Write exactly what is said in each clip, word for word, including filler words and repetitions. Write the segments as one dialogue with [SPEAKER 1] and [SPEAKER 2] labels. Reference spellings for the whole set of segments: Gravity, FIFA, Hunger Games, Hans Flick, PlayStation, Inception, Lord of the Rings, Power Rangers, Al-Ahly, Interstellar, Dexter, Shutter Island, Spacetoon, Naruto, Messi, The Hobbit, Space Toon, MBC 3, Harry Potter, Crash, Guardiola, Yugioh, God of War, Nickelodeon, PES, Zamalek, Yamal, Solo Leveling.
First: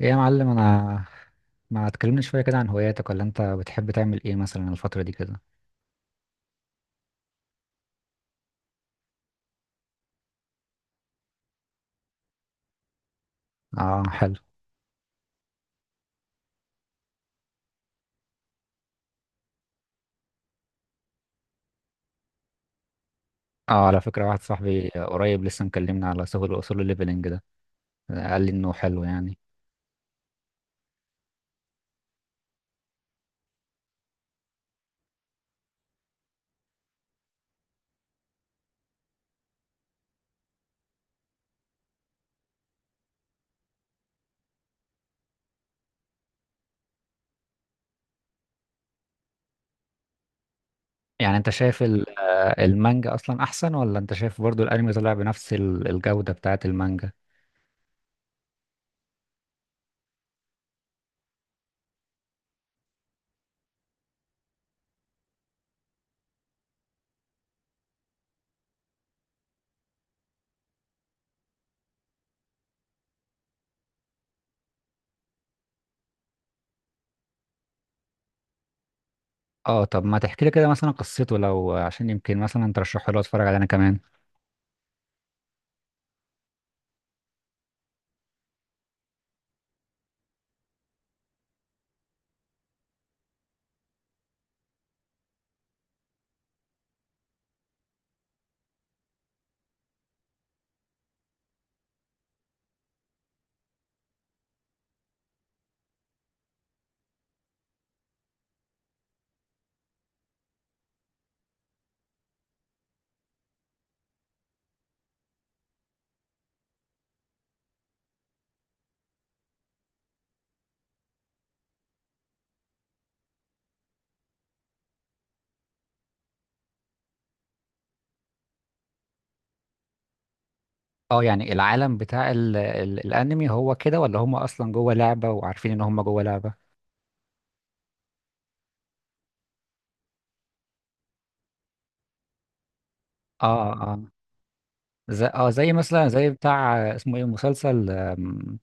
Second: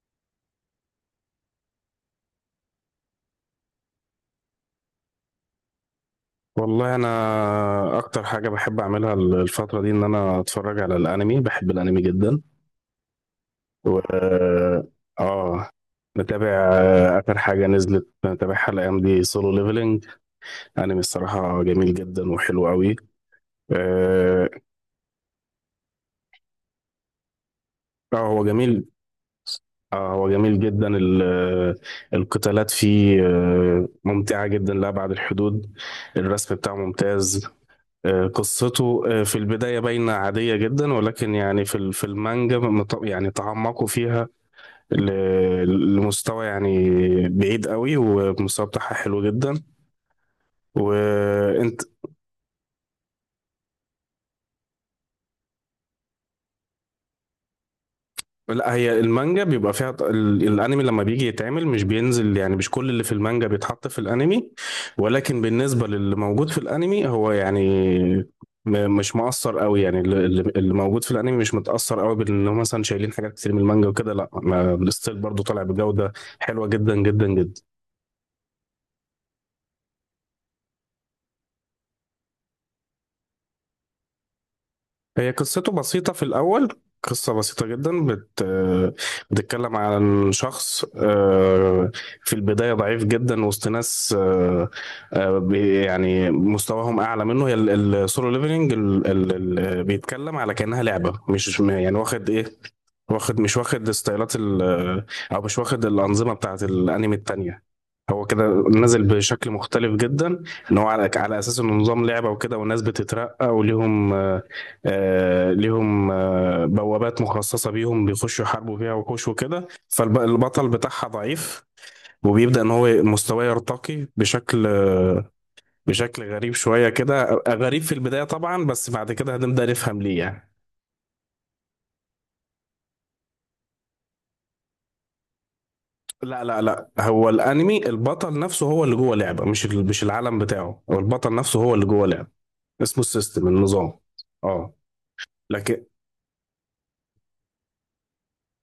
[SPEAKER 1] ايه يا معلم، انا ما تكلمني شويه كده عن هواياتك، ولا انت بتحب تعمل ايه مثلا الفتره دي كده؟
[SPEAKER 2] والله انا اكتر حاجه بحب اعملها الفتره دي ان انا اتفرج على الانمي. بحب الانمي جدا
[SPEAKER 1] اه، حلو.
[SPEAKER 2] و اه نتابع آه، اخر حاجه نزلت نتابعها الايام دي سولو ليفلنج. انمي الصراحه جميل جدا وحلو قوي.
[SPEAKER 1] اه، على فكره واحد
[SPEAKER 2] اه.
[SPEAKER 1] صاحبي قريب لسه مكلمنا على سهول اصول الليفلنج ده.
[SPEAKER 2] آه،
[SPEAKER 1] قال
[SPEAKER 2] هو
[SPEAKER 1] لي انه
[SPEAKER 2] جميل.
[SPEAKER 1] حلو يعني.
[SPEAKER 2] اه هو جميل جدا. ال- القتالات فيه آه، ممتعة جدا لأبعد الحدود. الرسم بتاعه ممتاز. آه، قصته آه، في البداية باينة عادية جدا، ولكن يعني في ال- في المانجا مت- يعني تعمقوا فيها ل- لمستوى يعني بعيد قوي، والمستوى بتاعها حلو جدا.
[SPEAKER 1] يعني انت
[SPEAKER 2] وانت؟
[SPEAKER 1] شايف ال- آه، المانجا اصلا احسن، ولا انت شايف برضو الانمي طلع بنفس ال- الجوده بتاعه المانجا؟
[SPEAKER 2] لا، هي المانجا بيبقى فيها ط- ال- الانمي لما بيجي يتعمل مش بينزل، يعني مش كل اللي في المانجا بيتحط في الانمي، ولكن بالنسبة للي موجود في الانمي هو يعني م- مش مؤثر قوي. يعني اللي اللي- اللي موجود في الانمي مش متأثر قوي بان هم مثلا شايلين حاجات كتير من المانجا وكده. لا ما- الستيل برضه طالع بجودة حلوة جدا جدا جدا.
[SPEAKER 1] اه، طب ما تحكي لي كده مثلا قصته، لو عشان يمكن مثلا ترشحه لي اتفرج عليه انا كمان.
[SPEAKER 2] هي قصته بسيطة في الأول. قصة بسيطة جدا بت... بتتكلم عن شخص آه، في البداية ضعيف جدا وسط ناس آه، آه، بي- يعني مستواهم أعلى منه. هي السولو ليفلنج بيتكلم على كأنها لعبة، مش يعني واخد إيه. واخد مش واخد ستايلات ال، او مش واخد الانظمه بتاعت الانمي التانية. هو كده نازل بشكل مختلف جدا، ان هو على على اساس انه نظام لعبه وكده، والناس بتترقى وليهم آه. آه، ليهم آه بوابات مخصصه بيهم بيخشوا يحاربوا فيها وحوش وكده، فالبطل بتاعها ضعيف، وبيبدأ ان هو مستواه يرتقي بشكل آه، بشكل غريب شويه، كده غريب في البدايه طبعا، بس بعد كده هنبدأ نفهم ليه يعني.
[SPEAKER 1] اه، يعني العالم بتاع ال ال الانمي هو كده، ولا هم اصلا جوه لعبه وعارفين ان هم جوه
[SPEAKER 2] لا
[SPEAKER 1] لعبه؟
[SPEAKER 2] لا لا، هو الانمي البطل نفسه هو اللي جوه لعبه، مش ال- مش العالم بتاعه. هو البطل نفسه هو اللي جوه لعبه. اسمه السيستم،
[SPEAKER 1] اه،
[SPEAKER 2] النظام.
[SPEAKER 1] اه،
[SPEAKER 2] اه
[SPEAKER 1] زي اه زي
[SPEAKER 2] لكن
[SPEAKER 1] مثلا زي بتاع، آه، اسمه ايه، مسلسل، آم،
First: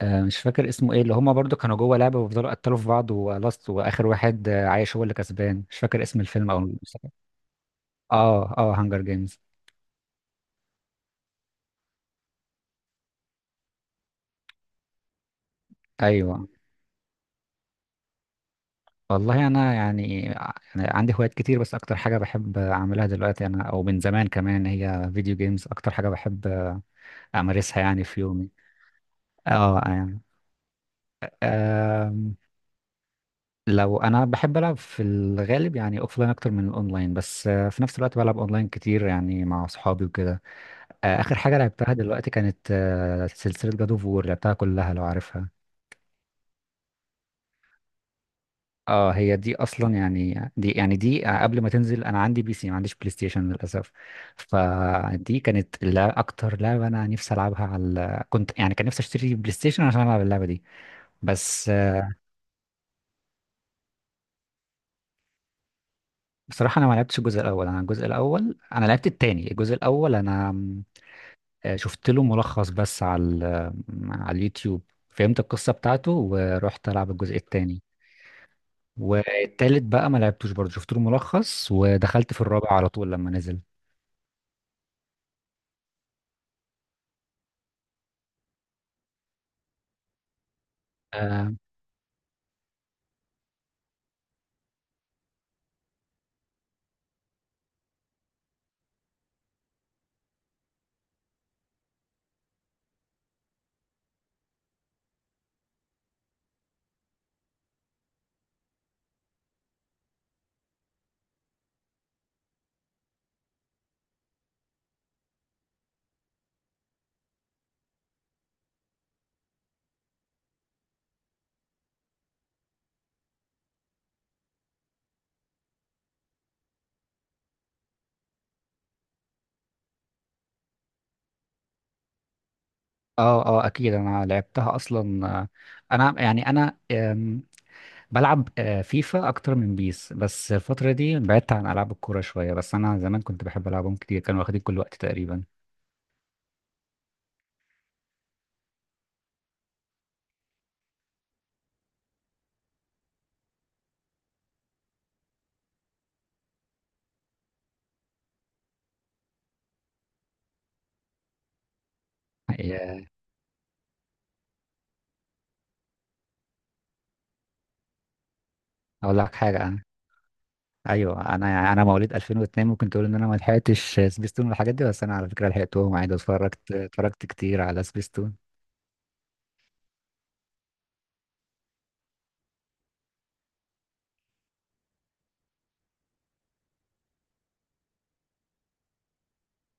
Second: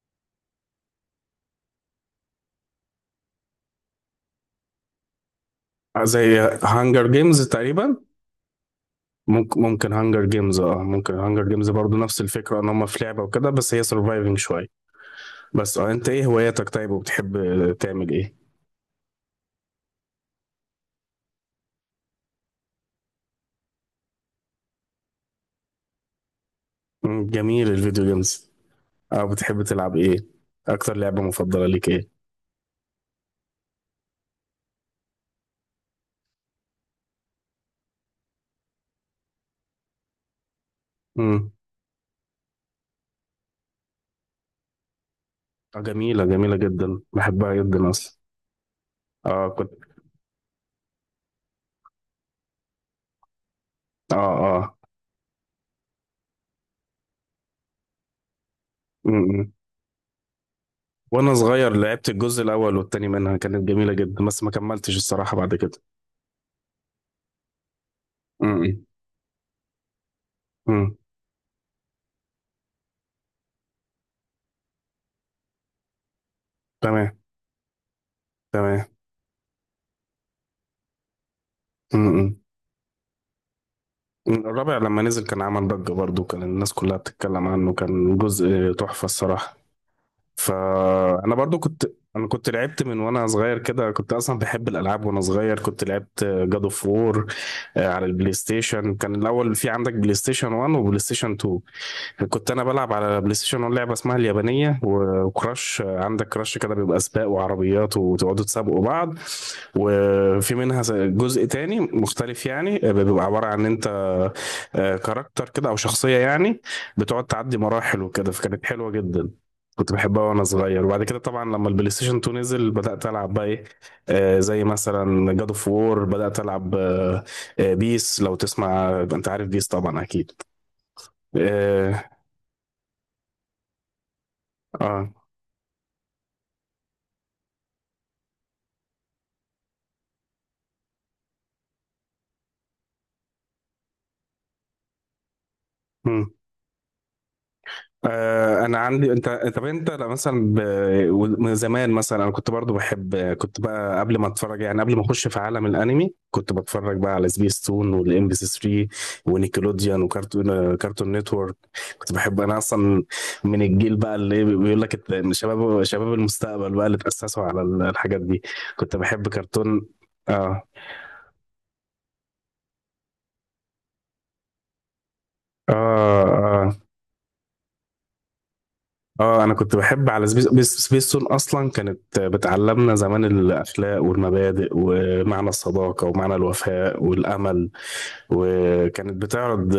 [SPEAKER 1] آه، مش فاكر اسمه ايه، اللي هما برضو كانوا جوه لعبة وفضلوا قتلوا في بعض، ولاست واخر واحد آه، عايش هو اللي كسبان، مش فاكر اسم
[SPEAKER 2] زي
[SPEAKER 1] الفيلم او
[SPEAKER 2] هانجر
[SPEAKER 1] المسلسل.
[SPEAKER 2] جيمز تقريبا.
[SPEAKER 1] اه، اه، هانجر جيمز،
[SPEAKER 2] ممكن ممكن هانجر جيمز، اه ممكن هانجر جيمز برضو نفس الفكره ان هم في لعبه وكده، بس هي سرفايفنج شويه. بس اه انت ايه
[SPEAKER 1] ايوه.
[SPEAKER 2] هواياتك طيب، وبتحب تعمل ايه؟
[SPEAKER 1] والله انا يعني ع- يعني عندي هوايات كتير، بس اكتر حاجة بحب اعملها دلوقتي انا او من زمان كمان هي فيديو جيمز، اكتر حاجة بحب
[SPEAKER 2] مم، جميل
[SPEAKER 1] امارسها
[SPEAKER 2] الفيديو
[SPEAKER 1] يعني في
[SPEAKER 2] جيمز.
[SPEAKER 1] يومي.
[SPEAKER 2] اه بتحب
[SPEAKER 1] اه،
[SPEAKER 2] تلعب ايه؟
[SPEAKER 1] يعني
[SPEAKER 2] اكتر لعبه مفضله ليك ايه؟
[SPEAKER 1] لو انا بحب العب في الغالب يعني اوفلاين اكتر من الاونلاين، بس آه، في نفس الوقت بلعب اونلاين كتير يعني مع اصحابي وكده. آه، اخر
[SPEAKER 2] امم
[SPEAKER 1] حاجه لعبتها دلوقتي كانت آه، سلسله جاد اوف وور، لعبتها كلها لو عارفها.
[SPEAKER 2] اه جميله جميله جدا بحبها جدا اصلا.
[SPEAKER 1] اه، هي
[SPEAKER 2] اه
[SPEAKER 1] دي
[SPEAKER 2] كنت.
[SPEAKER 1] اصلا يعني دي يعني دي آه، قبل ما تنزل انا عندي بي سي ما عنديش بلاي ستيشن للاسف.
[SPEAKER 2] اه. اه.
[SPEAKER 1] فدي كانت، لا، اكتر لعبه انا نفسي العبها، على كنت يعني كان نفسي اشتري
[SPEAKER 2] م-م.
[SPEAKER 1] بلاي ستيشن عشان العب اللعبه دي.
[SPEAKER 2] وانا
[SPEAKER 1] بس
[SPEAKER 2] صغير
[SPEAKER 1] آه،
[SPEAKER 2] لعبت الجزء الاول والتاني منها، كانت جميله جدا، بس ما كملتش الصراحه بعد كده.
[SPEAKER 1] بصراحه انا ما لعبتش الجزء الاول، انا الجزء الاول
[SPEAKER 2] م-م.
[SPEAKER 1] انا لعبت التاني، الجزء الاول انا
[SPEAKER 2] م.
[SPEAKER 1] آه، شفت له ملخص بس على ال- على اليوتيوب، فهمت القصة بتاعته ورحت ألعب
[SPEAKER 2] تمام.
[SPEAKER 1] الجزء التاني.
[SPEAKER 2] تمام.
[SPEAKER 1] والتالت بقى ما لعبتوش برضه، شفت له ملخص، ودخلت
[SPEAKER 2] م-م.
[SPEAKER 1] في الرابع على طول لما نزل.
[SPEAKER 2] م. الرابع لما نزل كان عمل ضجه برضو، كان الناس كلها بتتكلم عنه، كان جزء تحفه الصراحه. فانا
[SPEAKER 1] اه،
[SPEAKER 2] برضو كنت. انا كنت لعبت من وانا صغير كده، كنت اصلا بحب الالعاب وانا صغير، كنت لعبت جاد اوف وور على البلاي ستيشن. كان الاول في عندك بلاي ستيشن ون وبلاي ستيشن تو. كنت انا بلعب على بلاي ستيشن أون لعبه اسمها اليابانيه و- وكراش. عندك كراش كده بيبقى سباق وعربيات وتقعدوا تسابقوا بعض. وفي منها ز- جزء تاني مختلف، يعني آه، بيبقى عباره عن ان انت آه، كاركتر كده او شخصيه يعني، بتقعد تعدي مراحل وكده، فكانت حلوه جدا. كنت بحبها وانا صغير. وبعد كده طبعا لما البلاي ستيشن اتنين نزل، بدات العب بقى ايه، آه، زي مثلا جاد اوف وور. بدات العب آه، آه، بيس. لو تسمع، انت عارف بيس طبعا اكيد. اه,
[SPEAKER 1] اه، آه، اكيد انا لعبتها اصلا. آه، انا يعني انا آم، بلعب آه، فيفا اكتر من بيس، بس الفترة دي بعدت عن العاب الكورة شوية، بس انا زمان كنت بحب العبهم كتير، كانوا واخدين كل وقت تقريبا.
[SPEAKER 2] آه. آه، انا عندي انت. طب انت لأ مثلا ب... من زمان مثلا انا كنت برضو بحب، كنت بقى قبل ما اتفرج، يعني قبل ما اخش في عالم الانمي كنت بتفرج بقى على سبيس تون والام بي سي ثري ونيكلوديان وكارتون كارتون نتورك. كنت بحب انا اصلا،
[SPEAKER 1] آه،
[SPEAKER 2] من الجيل بقى اللي إيه، بيقول لك الت- إن شباب شباب المستقبل بقى اللي تأسسوا على ال- الحاجات دي. كنت
[SPEAKER 1] اقول
[SPEAKER 2] بحب
[SPEAKER 1] لك حاجة.
[SPEAKER 2] كرتون. اه.
[SPEAKER 1] ايوه، انا انا مواليد ألفين واثنين، ممكن تقول ان انا ما لحقتش سبيستون والحاجات دي، بس انا على فكره
[SPEAKER 2] اه.
[SPEAKER 1] لحقتهم عادي، اتفرجت
[SPEAKER 2] آه.
[SPEAKER 1] اتفرجت كتير على سبيستون.
[SPEAKER 2] اه انا كنت بحب على سبيس بيس- سبيستون. اصلا كانت بتعلمنا زمان الاخلاق والمبادئ ومعنى الصداقه ومعنى الوفاء والامل. وكانت بتعرض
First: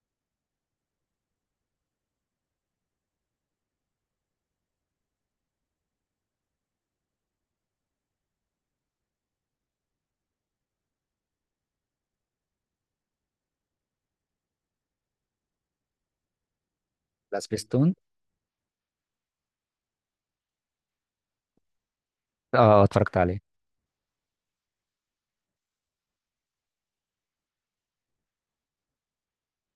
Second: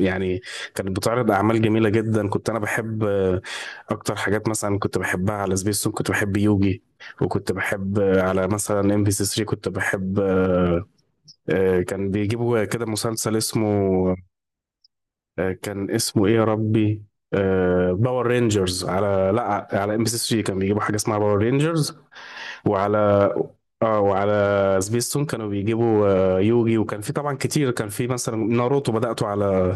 [SPEAKER 2] يعني، كانت بتعرض اعمال جميله جدا. كنت انا بحب آه، اكتر حاجات مثلا كنت بحبها على سبيستون كنت بحب يوجي. وكنت بحب على مثلا ام بي سي تلاتة كنت بحب آه، آه، كان بيجيبوا كده مسلسل اسمه آه، كان اسمه ايه يا ربي،
[SPEAKER 1] على
[SPEAKER 2] آه،
[SPEAKER 1] سبيستون،
[SPEAKER 2] باور رينجرز. على لا على ام بي سي ثري كان بيجيبوا حاجه اسمها باور رينجرز.
[SPEAKER 1] اه،
[SPEAKER 2] وعلى
[SPEAKER 1] اتفرجت عليه.
[SPEAKER 2] اه وعلى سبيستون كانوا بيجيبوا آه، يوجي. وكان في طبعا كتير، كان في مثلا ناروتو بدأته على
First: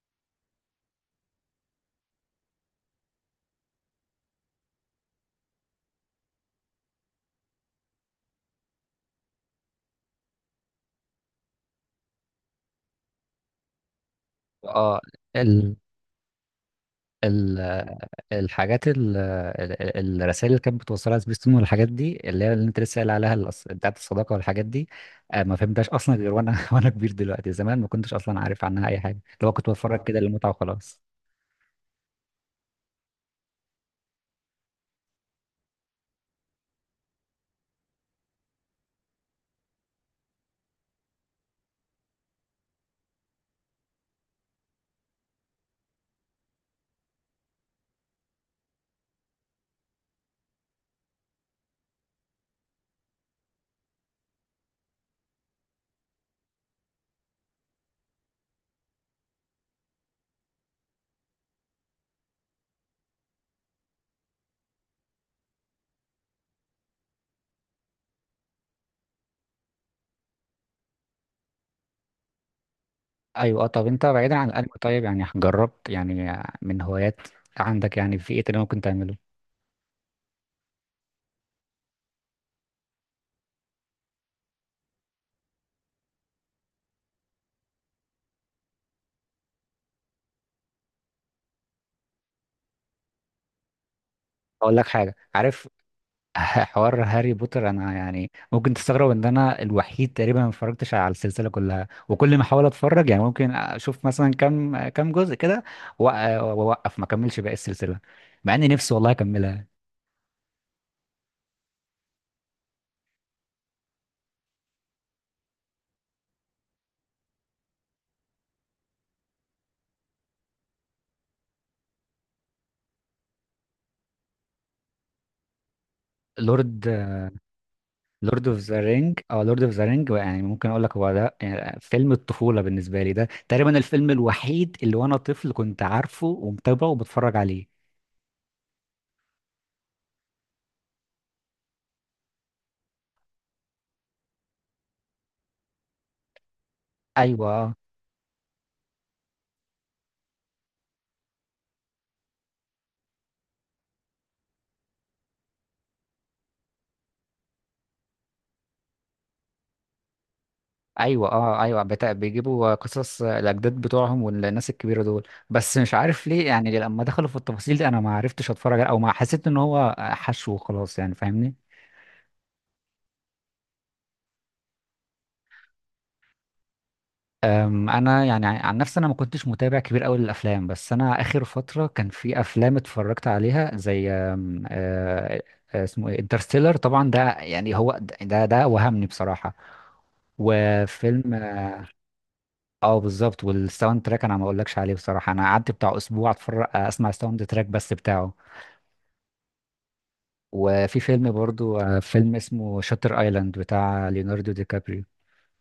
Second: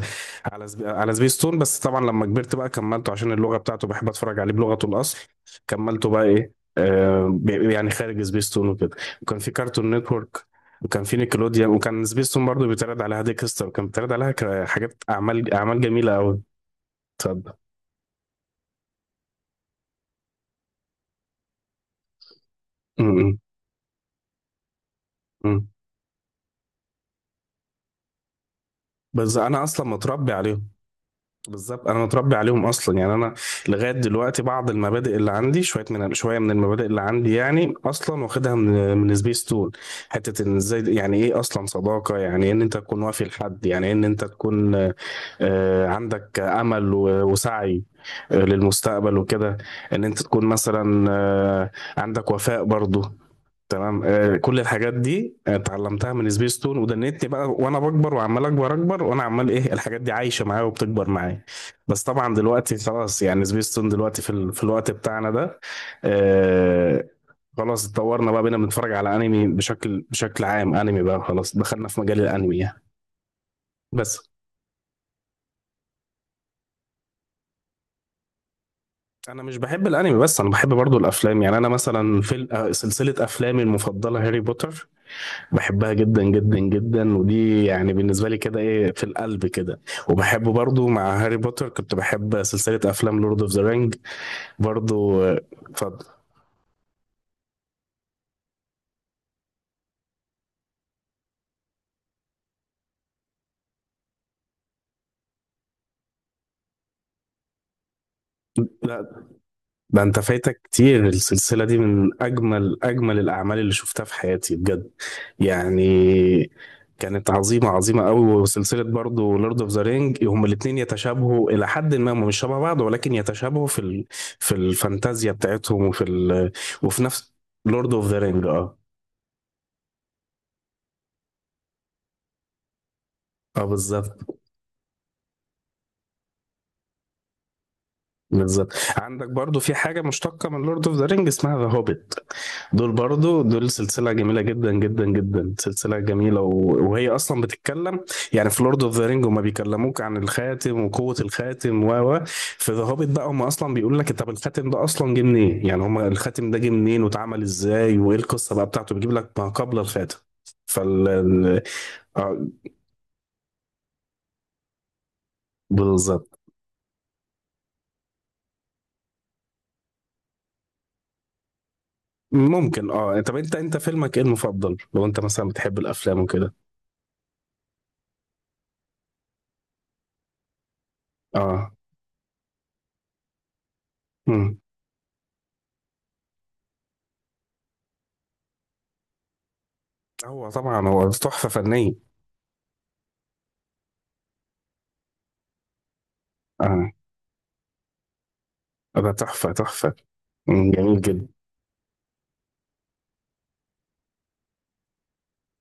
[SPEAKER 2] على سب... على سبيستون، بس طبعا لما كبرت بقى كملته عشان اللغة بتاعته بحب اتفرج عليه بلغته الأصل. كملته بقى ايه، آه ب- يعني خارج سبيستون وكده. وكان في كارتون نتورك، وكان في نيكلوديان، وكان سبيستون برضه بيتعرض عليها ديكستر، وكان بيتعرض عليها ك-
[SPEAKER 1] اه،
[SPEAKER 2] حاجات، أعمال
[SPEAKER 1] ال
[SPEAKER 2] أعمال جميلة أوي. تصدق.
[SPEAKER 1] ال الحاجات ال الرسائل اللي كانت بتوصلها سبيستون والحاجات دي، اللي هي اللي انت لسه
[SPEAKER 2] م-
[SPEAKER 1] قايل عليها،
[SPEAKER 2] م-
[SPEAKER 1] الأص- بتاعت الصداقه والحاجات دي، آه، ما
[SPEAKER 2] م.
[SPEAKER 1] فهمتهاش اصلا غير وانا وانا كبير دلوقتي. زمان ما كنتش اصلا عارف عنها اي حاجه،
[SPEAKER 2] بس
[SPEAKER 1] لو
[SPEAKER 2] أنا
[SPEAKER 1] كنت
[SPEAKER 2] أصلا
[SPEAKER 1] بتفرج كده
[SPEAKER 2] متربي
[SPEAKER 1] للمتعه
[SPEAKER 2] عليهم.
[SPEAKER 1] وخلاص.
[SPEAKER 2] بالظبط انا متربي عليهم اصلا، يعني انا لغايه دلوقتي بعض المبادئ اللي عندي، شويه من شويه من المبادئ اللي عندي يعني اصلا واخدها من من سبيس تون. حته ان ازاي، يعني ايه اصلا صداقه، يعني إيه ان انت تكون وافي لحد، يعني إيه ان انت تكون آه، عندك امل و- وسعي آه، للمستقبل وكده، ان انت تكون مثلا آه، عندك وفاء برضو. تمام، آه، كل الحاجات دي آه، اتعلمتها من سبيس تون، ودنيتني بقى وانا بكبر وعمال اكبر اكبر، وانا عمال ايه الحاجات دي عايشه معايا وبتكبر معايا. بس طبعا دلوقتي خلاص، يعني سبيس تون دلوقتي في ال... في الوقت بتاعنا ده، آه خلاص اتطورنا بقى، بقينا بنتفرج على انمي بشكل بشكل عام. انمي بقى، خلاص دخلنا في مجال الانمي يعني.
[SPEAKER 1] ايوه، آه، طب انت
[SPEAKER 2] بس
[SPEAKER 1] بعيدا عن الانمي، طيب يعني جربت يعني من هوايات عندك، يعني في ايه تاني ممكن تعمله؟
[SPEAKER 2] انا مش بحب الانمي، بس انا بحب برضو الافلام. يعني انا مثلا في ال- آه، سلسله افلامي المفضله هاري بوتر، بحبها جدا جدا جدا، ودي يعني بالنسبة لي كده ايه، في القلب كده. وبحب برضو مع هاري بوتر كنت بحب سلسلة افلام لورد اوف ذا رينج
[SPEAKER 1] اقول لك حاجه،
[SPEAKER 2] برضو آه،
[SPEAKER 1] عارف؟
[SPEAKER 2] اتفضل.
[SPEAKER 1] حوار هاري بوتر، انا يعني ممكن تستغرب ان انا الوحيد تقريبا ما اتفرجتش على السلسله كلها، وكل ما احاول اتفرج يعني ممكن اشوف مثلا كام كام جزء كده وأ- واوقف، ما اكملش باقي السلسله، مع اني نفسي والله
[SPEAKER 2] لا
[SPEAKER 1] اكملها.
[SPEAKER 2] ده انت فايتك كتير، السلسلة دي من اجمل اجمل الاعمال اللي شفتها في حياتي بجد، يعني كانت عظيمة عظيمة قوي. وسلسلة برضو لورد اوف ذا رينج، هما الاتنين يتشابهوا إلى حد ما، هما مش شبه بعض ولكن يتشابهوا في ال... في الفانتازيا بتاعتهم وفي ال...
[SPEAKER 1] لورد
[SPEAKER 2] وفي نفس لورد اوف ذا رينج،
[SPEAKER 1] لورد اوف
[SPEAKER 2] اه.
[SPEAKER 1] ذا رينج، اه، لورد اوف ذا رينج يعني ممكن اقول لك هو ده، يعني فيلم الطفوله بالنسبه لي، ده
[SPEAKER 2] اه
[SPEAKER 1] تقريبا الفيلم
[SPEAKER 2] بالظبط.
[SPEAKER 1] الوحيد اللي وانا طفل كنت عارفه ومتابعه وبتفرج عليه.
[SPEAKER 2] بالظبط، عندك برضو في حاجة مشتقة من لورد اوف ذا رينج اسمها ذا هوبيت. دول برضو دول سلسلة جميلة جدا جدا جدا. سلسلة جميلة و... وهي أصلا
[SPEAKER 1] ايوه، اه،
[SPEAKER 2] بتتكلم، يعني في لورد اوف ذا رينج هما بيكلموك عن الخاتم وقوة الخاتم و و في ذا هوبيت بقى هما أصلا بيقول لك، طب الخاتم ده أصلا جه منين، يعني هما الخاتم ده جه منين واتعمل ازاي وإيه القصة بقى بتاعته، بيجيب لك ما قبل الخاتم. فال
[SPEAKER 1] ايوه،
[SPEAKER 2] ال-
[SPEAKER 1] اه، ايوه، بتا-
[SPEAKER 2] اه
[SPEAKER 1] بيجيبوا قصص الاجداد بتوعهم والناس الكبيره دول، بس مش عارف
[SPEAKER 2] بالظبط.
[SPEAKER 1] ليه، يعني لما دخلوا في التفاصيل دي انا ما عرفتش اتفرج عليه، او ما حسيت ان هو حشو وخلاص، يعني فاهمني.
[SPEAKER 2] ممكن اه. طب انت انت فيلمك ايه المفضل، لو انت مثلا بتحب الافلام وكده؟
[SPEAKER 1] أم، انا يعني عن نفسي، انا ما كنتش متابع كبير قوي للافلام، بس انا اخر
[SPEAKER 2] اه
[SPEAKER 1] فتره كان في افلام اتفرجت عليها، زي
[SPEAKER 2] مم.
[SPEAKER 1] أم، آه، آه، اسمه ايه، انترستيلر طبعا ده، يعني هو ده ده وهمني بصراحه.
[SPEAKER 2] هو طبعا هو
[SPEAKER 1] وفيلم،
[SPEAKER 2] تحفة
[SPEAKER 1] اه،
[SPEAKER 2] فنية.
[SPEAKER 1] آه، بالظبط، والساوند تراك انا ما اقولكش عليه بصراحه، انا قعدت بتاع اسبوع اتفرج آه،
[SPEAKER 2] اه
[SPEAKER 1] اسمع الساوند تراك بس بتاعه.
[SPEAKER 2] ده تحفة تحفة. مم، جميل
[SPEAKER 1] وفي
[SPEAKER 2] جدا.
[SPEAKER 1] فيلم برضو آه، فيلم اسمه شاتر ايلاند، بتاع ليوناردو دي كابريو.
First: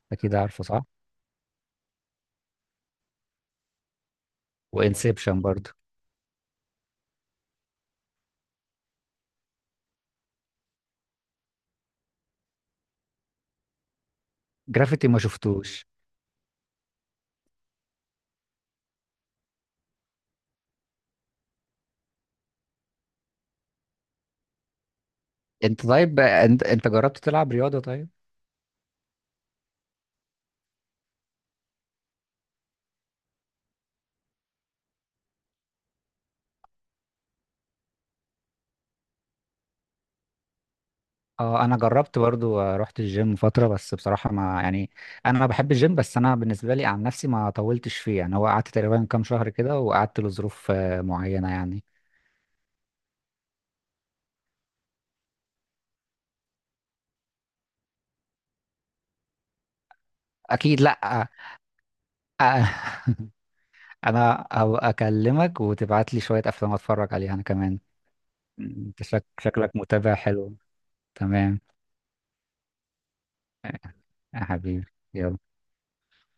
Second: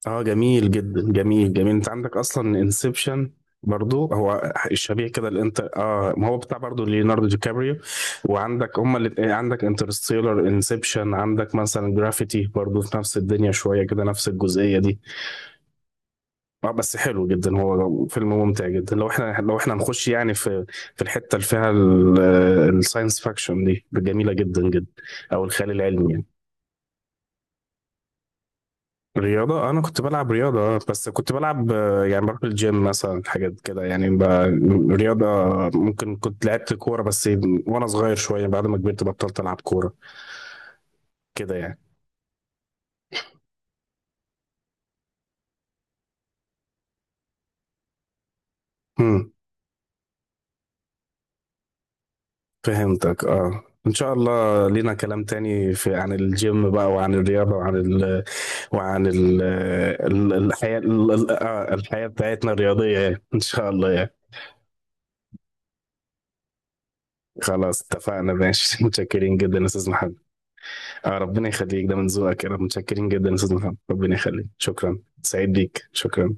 [SPEAKER 2] اه
[SPEAKER 1] اكيد عارفه
[SPEAKER 2] جميل
[SPEAKER 1] صح.
[SPEAKER 2] جدا جميل جميل. انت عندك اصلا انسبشن برضو، هو الشبيه كده،
[SPEAKER 1] وانسبشن
[SPEAKER 2] الانت
[SPEAKER 1] برضو.
[SPEAKER 2] اه ما هو بتاع برضو ليوناردو دي كابريو. وعندك هما اللي، عندك انترستيلر، انسبشن، عندك مثلا جرافيتي برضو في نفس الدنيا شوية كده، نفس الجزئية دي.
[SPEAKER 1] جرافيتي ما شفتوش.
[SPEAKER 2] اه بس حلو جدا، هو فيلم ممتع جدا لو احنا لو احنا هنخش يعني في في الحته اللي فيها الساينس فاكشن دي، جميله جدا جدا، او الخيال
[SPEAKER 1] انت
[SPEAKER 2] العلمي
[SPEAKER 1] طيب،
[SPEAKER 2] يعني.
[SPEAKER 1] انت انت جربت تلعب رياضة طيب؟
[SPEAKER 2] رياضه آه، انا كنت بلعب رياضه آه، بس كنت بلعب آه، يعني بروح الجيم مثلا حاجات كده، يعني ب... رياضه آه، ممكن كنت لعبت كوره بس وانا صغير شويه، بعد ما كبرت بطلت العب كوره
[SPEAKER 1] اه،
[SPEAKER 2] كده
[SPEAKER 1] انا جربت برضو آه، رحت الجيم فترة، بس بصراحة ما يعني، انا بحب الجيم، بس انا بالنسبة لي عن نفسي ما طولتش فيه، يعني هو قعدت تقريبا كام
[SPEAKER 2] يعني.
[SPEAKER 1] شهر كده، وقعدت لظروف آه، معينة يعني.
[SPEAKER 2] فهمتك. اه ان شاء الله لينا كلام تاني في، عن الجيم بقى وعن الرياضة وعن ال وعن ال ال- الحياة،
[SPEAKER 1] اكيد، لا،
[SPEAKER 2] ال-
[SPEAKER 1] آه،
[SPEAKER 2] ال- آه، الحياة بتاعتنا الرياضية يعني. ان شاء الله يعني.
[SPEAKER 1] انا هبقى اكلمك وتبعت لي شوية افلام اتفرج عليها انا كمان.
[SPEAKER 2] خلاص اتفقنا ماشي
[SPEAKER 1] انت شك...
[SPEAKER 2] متشكرين جدا يا
[SPEAKER 1] شكلك
[SPEAKER 2] استاذ
[SPEAKER 1] متابع
[SPEAKER 2] محمد.
[SPEAKER 1] حلو.
[SPEAKER 2] اه ربنا
[SPEAKER 1] تمام،
[SPEAKER 2] يخليك، ده من ذوقك يا رب. متشكرين جدا يا استاذ محمد، ربنا
[SPEAKER 1] يا
[SPEAKER 2] يخليك.
[SPEAKER 1] حبيبي،
[SPEAKER 2] شكرا،
[SPEAKER 1] يلا.
[SPEAKER 2] سعيد بيك، شكرا.